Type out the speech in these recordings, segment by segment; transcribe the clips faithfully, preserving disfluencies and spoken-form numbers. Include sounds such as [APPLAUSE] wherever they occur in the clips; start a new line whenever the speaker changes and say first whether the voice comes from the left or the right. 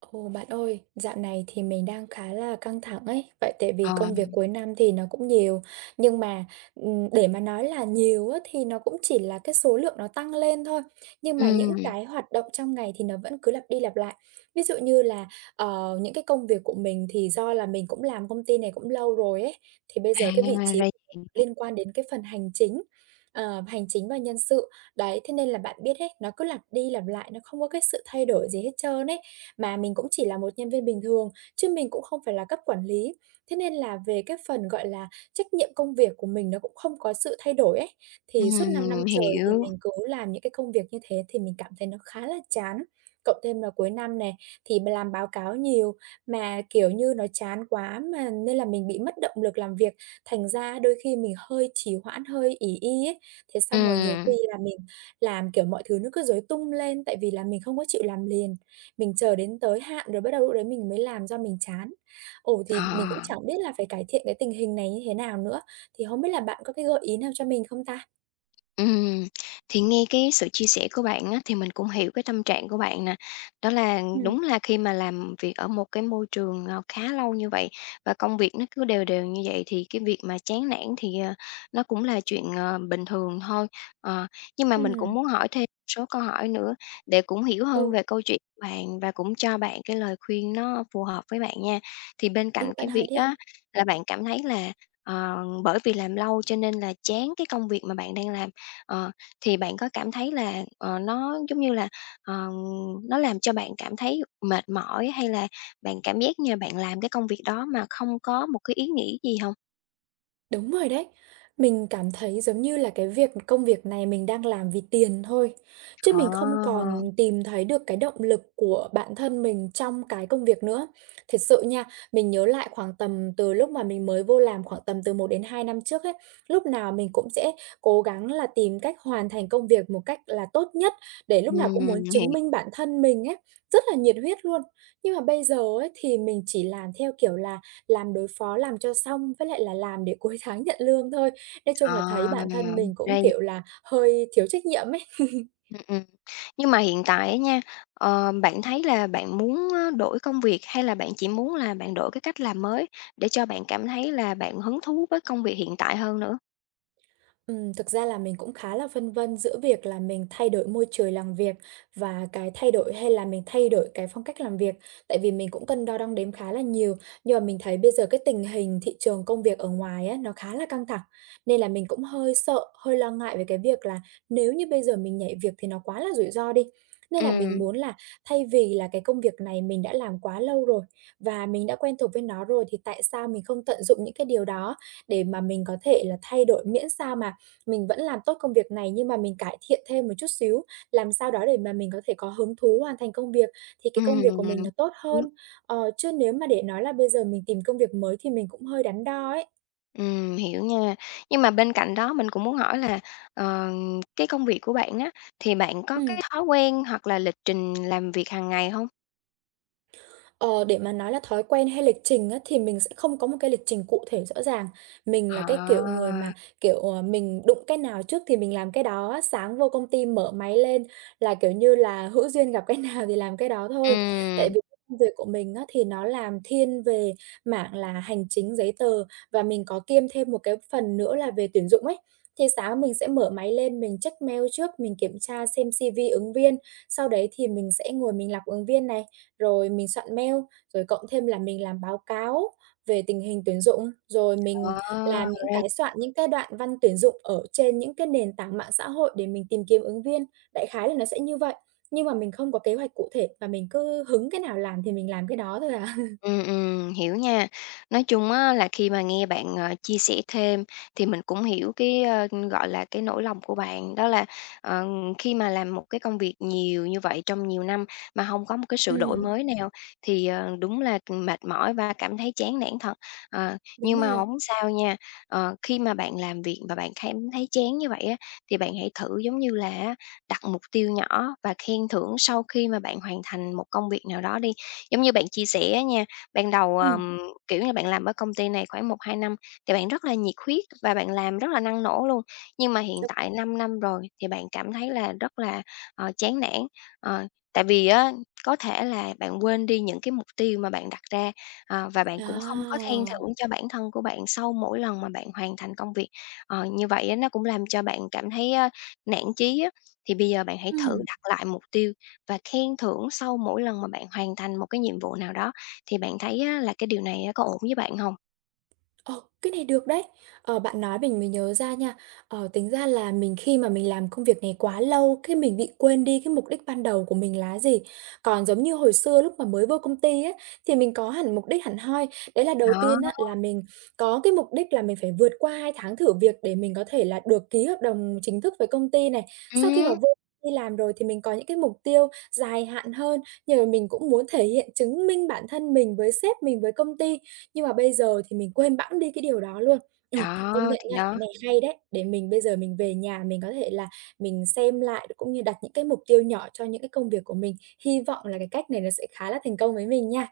right: Ồ, bạn ơi, dạo này thì mình đang khá là căng thẳng ấy, tại tại vì
left: Ờm,
right: công việc
left: mình
right: cuối năm thì nó cũng nhiều, nhưng mà, ừm, để mà nói là nhiều á, thì nó cũng chỉ là cái số lượng nó tăng lên thôi, nhưng mà những
left: Ừm.
right: cái hoạt động trong ngày thì nó vẫn cứ lặp đi lặp lại. Ví dụ như là ờ, những cái công việc của mình thì do là mình cũng làm công ty này cũng lâu rồi ấy, thì bây
left: À,
right: giờ cái vị
left: ra
right: trí
left: vậy. Ừm.
right: liên quan đến cái phần hành chính, ờ, hành chính và nhân sự. Đấy, thế nên là bạn biết ấy, nó cứ lặp đi lặp lại, nó không có cái sự thay đổi gì hết trơn ấy. Mà mình cũng chỉ là một nhân viên bình thường, chứ mình cũng không phải là cấp quản lý, thế nên là về cái phần, gọi là, trách nhiệm công việc của mình nó cũng không có sự thay đổi ấy. Thì suốt năm năm
left: Ừm,
right: trời thì
left: hiểu.
right: mình cứ làm những cái công việc như thế thì mình cảm thấy nó khá là chán, cộng thêm là cuối năm nè, thì mình làm báo cáo nhiều mà, kiểu như, nó chán quá mà, nên là mình bị mất động lực làm việc, thành ra đôi khi mình hơi trì hoãn, hơi ỷ y ấy. Thế xong rồi nhiều khi
left: Ừm.
right: là mình làm, kiểu, mọi thứ nó cứ rối tung lên, tại vì là mình không có chịu làm liền, mình chờ đến tới hạn rồi bắt đầu lúc đấy mình mới làm do mình chán. Ồ, thì mình cũng
left: Ờ.
right: chẳng biết là phải cải thiện cái tình hình này như thế nào nữa, thì không biết là bạn có cái gợi ý nào cho mình không ta?
left: Ừm. Thì nghe cái sự chia sẻ của bạn á, thì mình cũng hiểu cái tâm trạng của bạn nè, đó là
right: Ừm.
left: đúng là khi mà làm việc ở một cái môi trường, ờ, khá lâu như vậy và công việc nó cứ đều đều như vậy, thì cái việc mà chán nản thì, ờ, nó cũng là chuyện, ờ, bình thường thôi. Ờ. Nhưng mà mình cũng
right: Ừm.
left: muốn hỏi thêm một số câu hỏi nữa để cũng hiểu hơn
right: Ừ.
left: về câu chuyện bạn và cũng cho bạn cái lời khuyên nó phù hợp với bạn nha. Thì bên
right: Ừ,
left: cạnh
right: bạn
left: cái
right: hỏi
left: việc
right: đi.
left: á là bạn cảm thấy là, ờ, bởi vì làm lâu cho nên là chán cái công việc mà bạn đang làm, ờ, thì bạn có cảm thấy là, ờ, nó, giống như là, ừm, nó làm cho bạn cảm thấy mệt mỏi hay là bạn cảm giác như là bạn làm cái công việc đó mà không có một cái ý nghĩ gì hông?
right: Đúng rồi đấy, mình cảm thấy giống như là cái việc công việc này mình đang làm vì tiền thôi, chứ
left: Ờ.
right: mình không còn tìm thấy được cái động lực của bản thân mình trong cái công việc nữa. Thiệt sự nha, mình nhớ lại khoảng tầm từ lúc mà mình mới vô làm khoảng tầm từ một đến hai năm trước ấy, lúc nào mình cũng sẽ cố gắng là tìm cách hoàn thành công việc một cách là tốt nhất, để lúc nào cũng
left: Ừm,
right: muốn chứng
left: hiểu.
right: minh bản thân mình ấy, rất là nhiệt huyết luôn. Nhưng mà bây giờ ấy, thì mình chỉ làm theo kiểu là làm đối phó, làm cho xong, với lại là làm để cuối tháng nhận lương thôi. Nói chung là thấy
left: Ờ,
right: bản thân mình cũng,
left: ra v
right: kiểu là, hơi thiếu trách nhiệm ấy. [CHUCKLES]
left: Ừm, ừm, nhưng mà hiện tại á nha, ờ, bạn thấy là bạn muốn, ơ, đổi công việc hay là bạn chỉ muốn là bạn đổi cái cách làm mới? Để cho bạn cảm thấy là bạn hứng thú với công việc hiện tại hơn nữa.
right: Ừm, thực ra là mình cũng khá là phân vân giữa việc là mình thay đổi môi trời làm việc và cái thay đổi hay là mình thay đổi cái phong cách làm việc, tại vì mình cũng cân đo đong đếm khá là nhiều. Nhưng mà mình thấy bây giờ cái tình hình thị trường công việc ở ngoài á, nó khá là căng thẳng, nên là mình cũng hơi sợ, hơi lo ngại về cái việc là nếu như bây giờ mình nhảy việc thì nó quá là rủi ro đi. Nên là mình
left: Ừm.
right: muốn là thay vì là cái công việc này mình đã làm quá lâu rồi và mình đã quen thuộc với nó rồi, thì tại sao mình không tận dụng những cái điều đó để mà mình có thể là thay đổi, miễn sao mà mình vẫn làm tốt công việc này nhưng mà mình cải thiện thêm một chút xíu, làm sao đó để mà mình có thể có hứng thú hoàn thành công việc, thì cái công việc của
left: Ừm.
right: mình nó tốt hơn.
left: [UNINTELLIGIBLE]
right: Ờ, chứ nếu mà để nói là bây giờ mình tìm công việc mới thì mình cũng hơi đắn đo ấy.
left: Ừm, hiểu nha. Nhưng mà bên cạnh đó mình cũng muốn hỏi là, ờm, cái công việc của bạn á, thì bạn có cái
right: Ừm.
left: thói quen hoặc là lịch trình làm việc hằng ngày hông?
right: Ờ, để mà nói là thói quen hay lịch trình á, thì mình sẽ không có một cái lịch trình cụ thể rõ ràng, mình là
left: Ờ.
right: cái kiểu người mà, kiểu, ờ, mình đụng cái nào trước thì mình làm cái đó á. Sáng vô công ty mở máy lên là, kiểu như là, hữu duyên gặp cái nào thì làm cái đó thôi, tại
left: Ừm.
right: vì [UNINTELLIGIBLE] việc của mình á thì nó làm thiên về mảng là hành chính, giấy tờ và mình có kiêm thêm một cái phần nữa là về tuyển dụng ấy. Thì sáng mình sẽ mở máy lên mình check mail, trước mình kiểm tra xem C-V ứng viên, sau đấy thì mình sẽ ngồi mình lọc ứng viên này, rồi mình soạn mail rồi cộng thêm là mình làm báo cáo về tình hình tuyển dụng, rồi
left: Ờ,
right: mình làm những
left: ra
right: cái soạn những cái đoạn văn tuyển dụng ở trên những cái nền tảng mạng xã hội để mình tìm kiếm ứng viên. Đại khái là nó sẽ như vậy, nhưng mà mình không có kế hoạch cụ thể và mình cứ hứng cái nào làm thì mình làm cái đó thôi à. [CHUCKLES]
left: Ừm, ừm, hiểu nha. Nói chung á, là khi mà nghe bạn, ờ, chia sẻ thêm thì mình cũng hiểu cái, ơ, gọi là, cái nỗi lòng của bạn, đó là, ừm, khi mà làm một cái công việc nhiều như vậy trong nhiều năm mà hông có một cái sự đổi
right: Ừm.
left: mới nào thì, ờ, đúng là, ừm, mệt mỏi và cảm thấy chán nản thật. Ờ,
right: Đúng
left: nhưng mà
right: rồi.
left: hổng sao nha. Ờ, khi mà bạn làm việc và bạn cảm thấy chán như vậy á, thì bạn hãy thử giống như là á đặt mục tiêu nhỏ và khen thưởng sau khi mà bạn hoàn thành một công việc nào đó đi. Giống như bạn chia sẻ á nha, ban đầu,
right: Ừm.
left: ờm, kiểu như, bạn làm ở công ty này khoảng một một hai năm thì bạn rất là nhiệt huyết và bạn làm rất là năng nổ luôn, nhưng mà hiện
right: [UNINTELLIGIBLE]
left: tại năm năm rồi thì bạn cảm thấy là rất là, ờ, chán nản, ờ, tại vì á, có thể là bạn quên đi những cái mục tiêu mà bạn đặt ra ờ, và bạn cũng không có khen thưởng
right: A!
left: cho bản thân của bạn sau mỗi lần mà bạn hoàn thành công việc. Ờ, như vậy á nó cũng làm cho bạn cảm thấy, a, nản chí á. Thì bây giờ bạn hãy thử
right: Ừm.
left: đặt lại mục tiêu và khen thưởng sau mỗi lần mà bạn hoàn thành một cái nhiệm vụ nào đó, thì bạn thấy á là cái điều này có ổn với bạn hông?
right: Ờ. cái này được đấy! Ờ, bạn nói mình mới nhớ ra nha, ờ, tính ra là mình khi mà mình làm công việc này quá lâu cái mình bị quên đi cái mục đích ban đầu của mình là cái gì. Còn giống như hồi xưa lúc mà mới vô công ty á, thì mình có hẳn mục đích hẳn hoi, đấy là đầu
left: Đó!
right: tiên á là mình có cái mục đích là mình phải vượt qua hai tháng thử việc để mình có thể là được ký hợp đồng chính thức với công ty này. Sau khi mà
left: Ừm.
right: vô đây làm rồi thì mình có những cái mục tiêu dài hạn hơn, nhưng mà mình cũng muốn thể hiện, chứng minh bản thân mình với sếp mình, với công ty, nhưng mà bây giờ thì mình quên bẵng đi cái điều đó luôn. Ừ, công
left: Đó,
right: nhận
left: thì
right: nha, cái
left: đó.
right: này hay đấy! Để mình bây giờ mình về nhà mình có thể là mình xem lại, đ cũng như đặt những cái mục tiêu nhỏ cho những cái công việc của mình. Hy vọng là cái cách này nó sẽ khá là thành công với mình nha.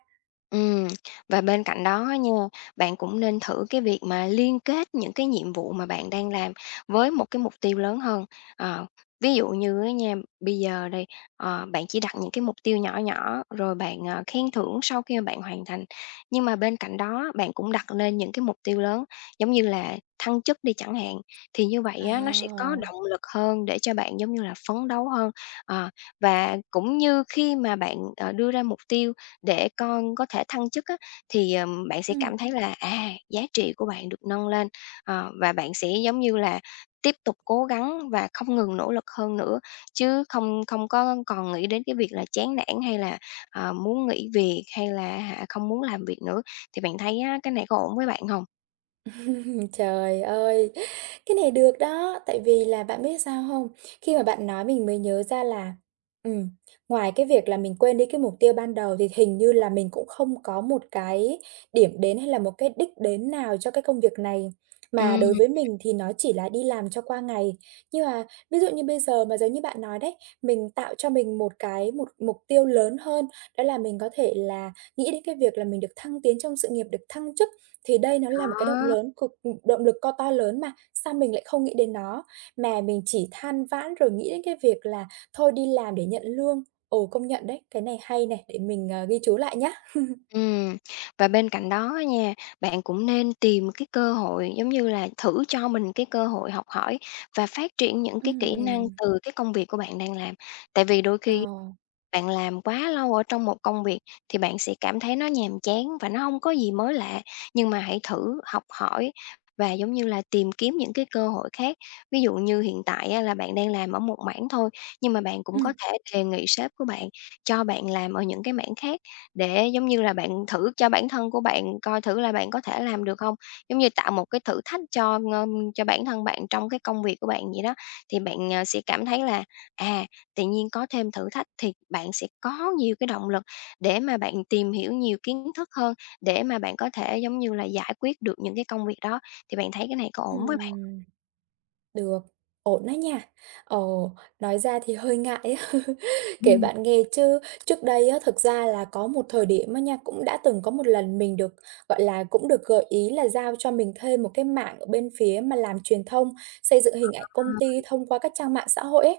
left: Ừm. Và bên cạnh đó á nha, bạn cũng nên thử cái việc mà liên kết những cái nhiệm vụ mà bạn đang làm với một cái mục tiêu lớn hơn. Ờ. Ví dụ như á nha, bây giờ đi, ờ, bạn chỉ đặt những cái mục tiêu nhỏ nhỏ, rồi bạn, ờ, khen thưởng sau khi mà bạn hoàn thành, nhưng mà bên cạnh đó bạn cũng đặt lên những cái mục tiêu lớn giống như là thăng chức đi chẳng hạn, thì như vậy á nó sẽ có
right: À!
left: động lực hơn để cho bạn, giống như là, phấn đấu hơn. Ờ, và cũng như khi mà bạn, ờ, đưa ra mục tiêu để con có thể thăng chức á, thì, ờm, bạn sẽ
right: Ừm.
left: cảm thấy là, à, giá trị của bạn được nâng lên, ờ, và bạn sẽ, giống như là, tiếp tục cố gắng và không ngừng nỗ lực hơn nữa, chứ không không có còn nghĩ đến cái việc là chán nản, hay là, ờ, muốn nghỉ việc hay là á hả không muốn làm việc nữa. Thì bạn thấy á, cái này có ổn với bạn hông?
right: [CHUCKLES] Trời ơi! Cái này được đó, tại vì là bạn biết sao không? Khi mà bạn nói mình mới nhớ ra là, ừm, ngoài cái việc là mình quên đi cái mục tiêu ban đầu thì hình như là mình cũng không có một cái điểm đến hay là một cái đích đến nào cho cái công việc này, mà
left: Ừm.
right: đối với mình thì nó chỉ là đi làm cho qua ngày. Nhưng mà ví dụ như bây giờ mà giống như bạn nói đấy, mình tạo cho mình một cái một mục tiêu lớn hơn đó là mình có thể là nghĩ đến cái việc là mình được thăng tiến trong sự nghiệp, được thăng chức thì đây nó là một cái động
left: Đó.
right: lớn cực, ừm động lực co to lớn mà, sao mình lại không nghĩ đến nó, mà mình chỉ than vãn rồi nghĩ đến cái việc là thôi đi làm để nhận lương. Ồ, công nhận đấy, cái này hay này, để mình, ờ, ghi chú lại nhá. [CHUCKLES]
left: Ừm. Và bên cạnh đó á nha, bạn cũng nên tìm cái cơ hội, giống như là, thử cho mình cái cơ hội học hỏi và phát triển những cái kỹ năng
right: Ừm.
left: từ cái công việc của bạn đang làm, tại vì đôi khi
right: Ờ.
left: bạn làm quá lâu ở trong một công việc thì bạn sẽ cảm thấy nó nhàm chán và nó hông có gì mới lạ. Nhưng mà hãy thử học hỏi và, giống như là, tìm kiếm những cái cơ hội khác. Ví dụ như hiện tại á, là bạn đang làm ở một mảng thôi, nhưng mà bạn cũng có
right: Ừm.
left: thể đề nghị sếp của bạn, cho bạn làm ở những cái mảng khác để, giống như là, bạn thử cho bản thân của bạn coi thử là bạn có thể làm được hông, giống như, tạo một cái thử thách cho, ưm, cho bản thân bạn trong cái công việc của bạn vậy đó. Thì bạn, à, sẽ cảm thấy là, à, tự nhiên có thêm thử thách thì bạn sẽ có nhiều cái động lực để mà bạn tìm hiểu nhiều kiến thức hơn, để mà bạn có thể, giống như là, giải quyết được những cái công việc đó, thì bạn thấy cái này có ổn với bạn?
right: Ừm. Được. Ổn á nha. Ờ, nói ra thì hơi ngại á, [CHUCKLES] kể
left: Ừm.
right: bạn nghe chứ trước đây á, thực ra là có một thời điểm á nha, cũng đã từng có một lần mình được, gọi là, cũng được gợi ý là giao cho mình thêm một cái mảng ở bên phía mà làm truyền thông, xây dựng hình ảnh công ty
left: [UNINTELLIGIBLE]
right: thông qua các trang mạng xã hội ấy,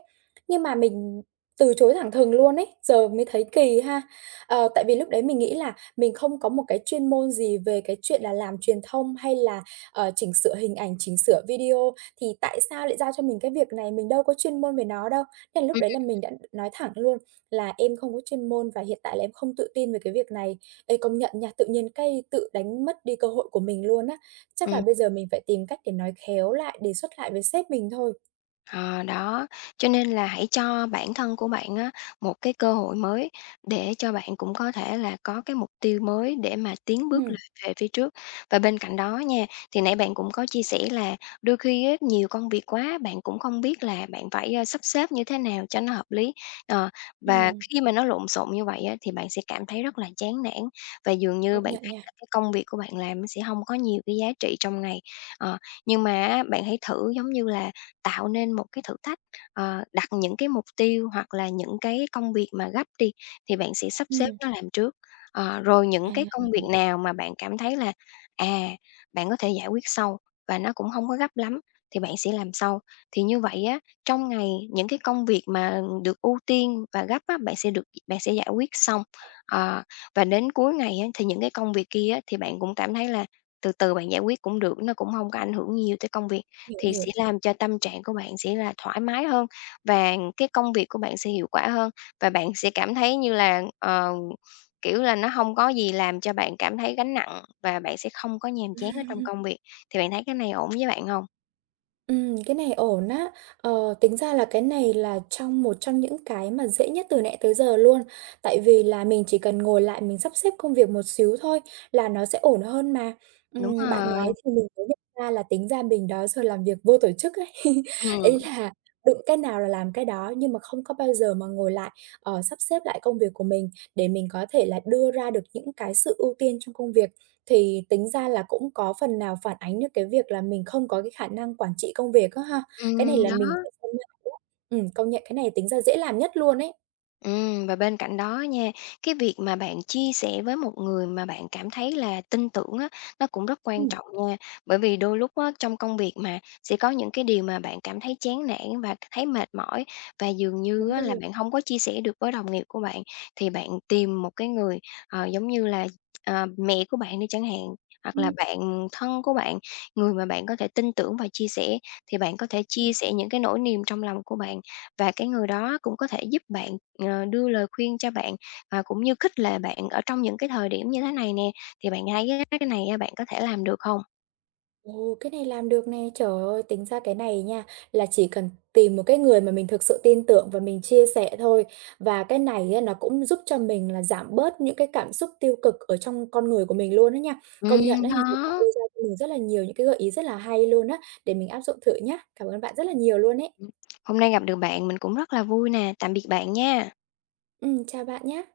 right: nhưng mà mình từ chối thẳng thừng luôn ấy, giờ mới thấy kì ha. Ờ, tại vì lúc đấy mình nghĩ là mình không có một cái chuyên môn gì về cái chuyện là làm truyền thông, hay là, ờ, chỉnh sửa hình ảnh, chỉnh sửa video thì tại sao lại giao cho mình cái việc này? Mình đâu có chuyên môn về nó đâu. Thế là
left: Ừm,
right: lúc đấy là mình
left: [UNINTELLIGIBLE]
right: đã nói thẳng luôn là "Em không có chuyên môn và hiện tại là em không tự tin về cái việc này." Ê, công nhận nha, tự nhiên cái tự đánh mất đi cơ hội của mình luôn á. Chắc là
left: Ừm.
right: bây giờ mình phải tìm cách để nói khéo lại, đề xuất lại với sếp mình thôi.
left: Ờ, đó. Cho nên là hãy cho bản thân của bạn á, một cái cơ hội mới để cho bạn cũng có thể là có cái mục tiêu mới để mà tiến bước
right: Ừm.
left: [UNINTELLIGIBLE] về phía trước. Và bên cạnh đó nha, thì nãy bạn cũng có chia sẻ là đôi khi á nhiều công việc quá, bạn cũng không biết là bạn phải, a, sắp xếp như thế nào cho nó hợp lý, ờ, và
right: Ừm.
left: khi mà nó lộn xộn như vậy á thì bạn sẽ cảm thấy rất là chán nản và dường như
right: Công
left: bạn
right: nhận
left: thấy là
right: nha.
left: cái công việc của bạn làm nó sẽ hông có nhiều cái giá trị trong ngày. Ờ, nhưng mà á bạn hãy thử, giống như là, tạo nên một cái thử thách, ờ, đặt những cái mục tiêu hoặc là những cái công việc mà gấp đi thì bạn sẽ sắp xếp
right: Ừm.
left: nó làm trước. Ờ, rồi những
right: À,
left: cái công việc
right: [UNINTELLIGIBLE]
left: nào mà bạn cảm thấy là, à, bạn có thể giải quyết sau và nó cũng hông có gấp lắm thì bạn sẽ làm sau. Thì như vậy á, trong ngày những cái công việc mà được ưu tiên và gấp á, bạn sẽ được bạn sẽ giải quyết xong, ờ, và đến cuối ngày á thì những cái công việc kia á thì bạn cũng cảm thấy là từ từ bạn giải quyết cũng được, nó cũng hông có ảnh hưởng nhiều tới công việc,
right: Hiểu,
left: thì sẽ
right: hiểu.
left: làm cho tâm trạng của bạn sẽ là thoải mái hơn và cái công việc của bạn sẽ hiệu quả hơn, và bạn sẽ cảm thấy như là, ờ, kiểu là, nó hông có gì làm cho bạn cảm thấy gánh nặng và bạn sẽ không có nhàm chán ở trong
right: [CHUCKLES]
left: công việc. Thì bạn thấy cái này ổn với bạn hông?
right: Ừm, cái này ổn á. Ờ, tính ra là cái này là trong một trong những cái mà dễ nhất từ nãy tới giờ luôn. Tại vì là mình chỉ cần ngồi lại mình sắp xếp công việc một xíu thôi là nó sẽ ổn hơn mà.
left: Đúng
right: Ừm, bạn nói
left: rồi.
right: thì mình mới nhận ra là tính ra mình đó giờ làm việc vô tổ chức ấy. [CHUCKLES] Ý
left: Ừm.
right: là đụng cái nào là làm cái đó nhưng mà không có bao giờ mà ngồi lại, ờ, sắp xếp lại công việc của mình để mình có thể là đưa ra được những cái sự ưu tiên trong công việc. Thì tính ra là cũng có phần nào phản ánh được cái việc là mình không có cái khả năng quản trị công việc á ha. Cái này
left: Ừm,
right: là
left: đó.
right: mình phải công nhận, đúng hông? Ừm, công nhận cái này tính ra dễ làm nhất luôn ấy.
left: Ừm, và bên cạnh đó nha, cái việc mà bạn chia sẻ với một người mà bạn cảm thấy là tin tưởng á, nó cũng rất quan
right: Ừm.
left: trọng nha, bởi vì đôi lúc á trong công việc mà sẽ có những cái điều mà bạn cảm thấy chán nản và thấy mệt mỏi, và dường như
right: Đúng
left: á là
right: rồi.
left: bạn hông có chia sẻ được với đồng nghiệp của bạn. Thì bạn tìm một cái người, ờ, giống như là, ờ, mẹ của bạn đi chẳng hạn, hoặc là
right: Ừm.
left: bạn thân của bạn, người mà bạn có thể tin tưởng và chia sẻ thì bạn có thể chia
right: Ừm.
left: sẻ những cái nỗi niềm trong lòng của bạn và cái người đó cũng có thể giúp bạn, ờ, đưa lời khuyên cho bạn, à, cũng như khích lệ bạn ở trong những cái thời điểm như thế này nè, thì bạn thấy cái cái này, a, bạn có thể làm được hông?
right: Ồ! Cái này làm được nè, trời ơi, tính ra cái này nha là chỉ cần tìm một cái người mà mình thực sự tin tưởng và mình chia sẻ thôi và cái này á, nó cũng giúp cho mình là giảm bớt những cái cảm xúc tiêu cực ở trong con người của mình luôn á nha. Công nhận
left: Ừm,
right: á, nhiều bạn
left: đó.
right: đưa ra cho mình rất là nhiều những cái gợi ý rất là hay luôn á, để mình áp dụng thử nhá. Cảm ơn bạn rất là nhiều luôn ấy.
left: Ừm. Hôm nay gặp được bạn, mình cũng rất là vui nè, tạm biệt bạn nha.
right: Ừm, chào bạn nhá.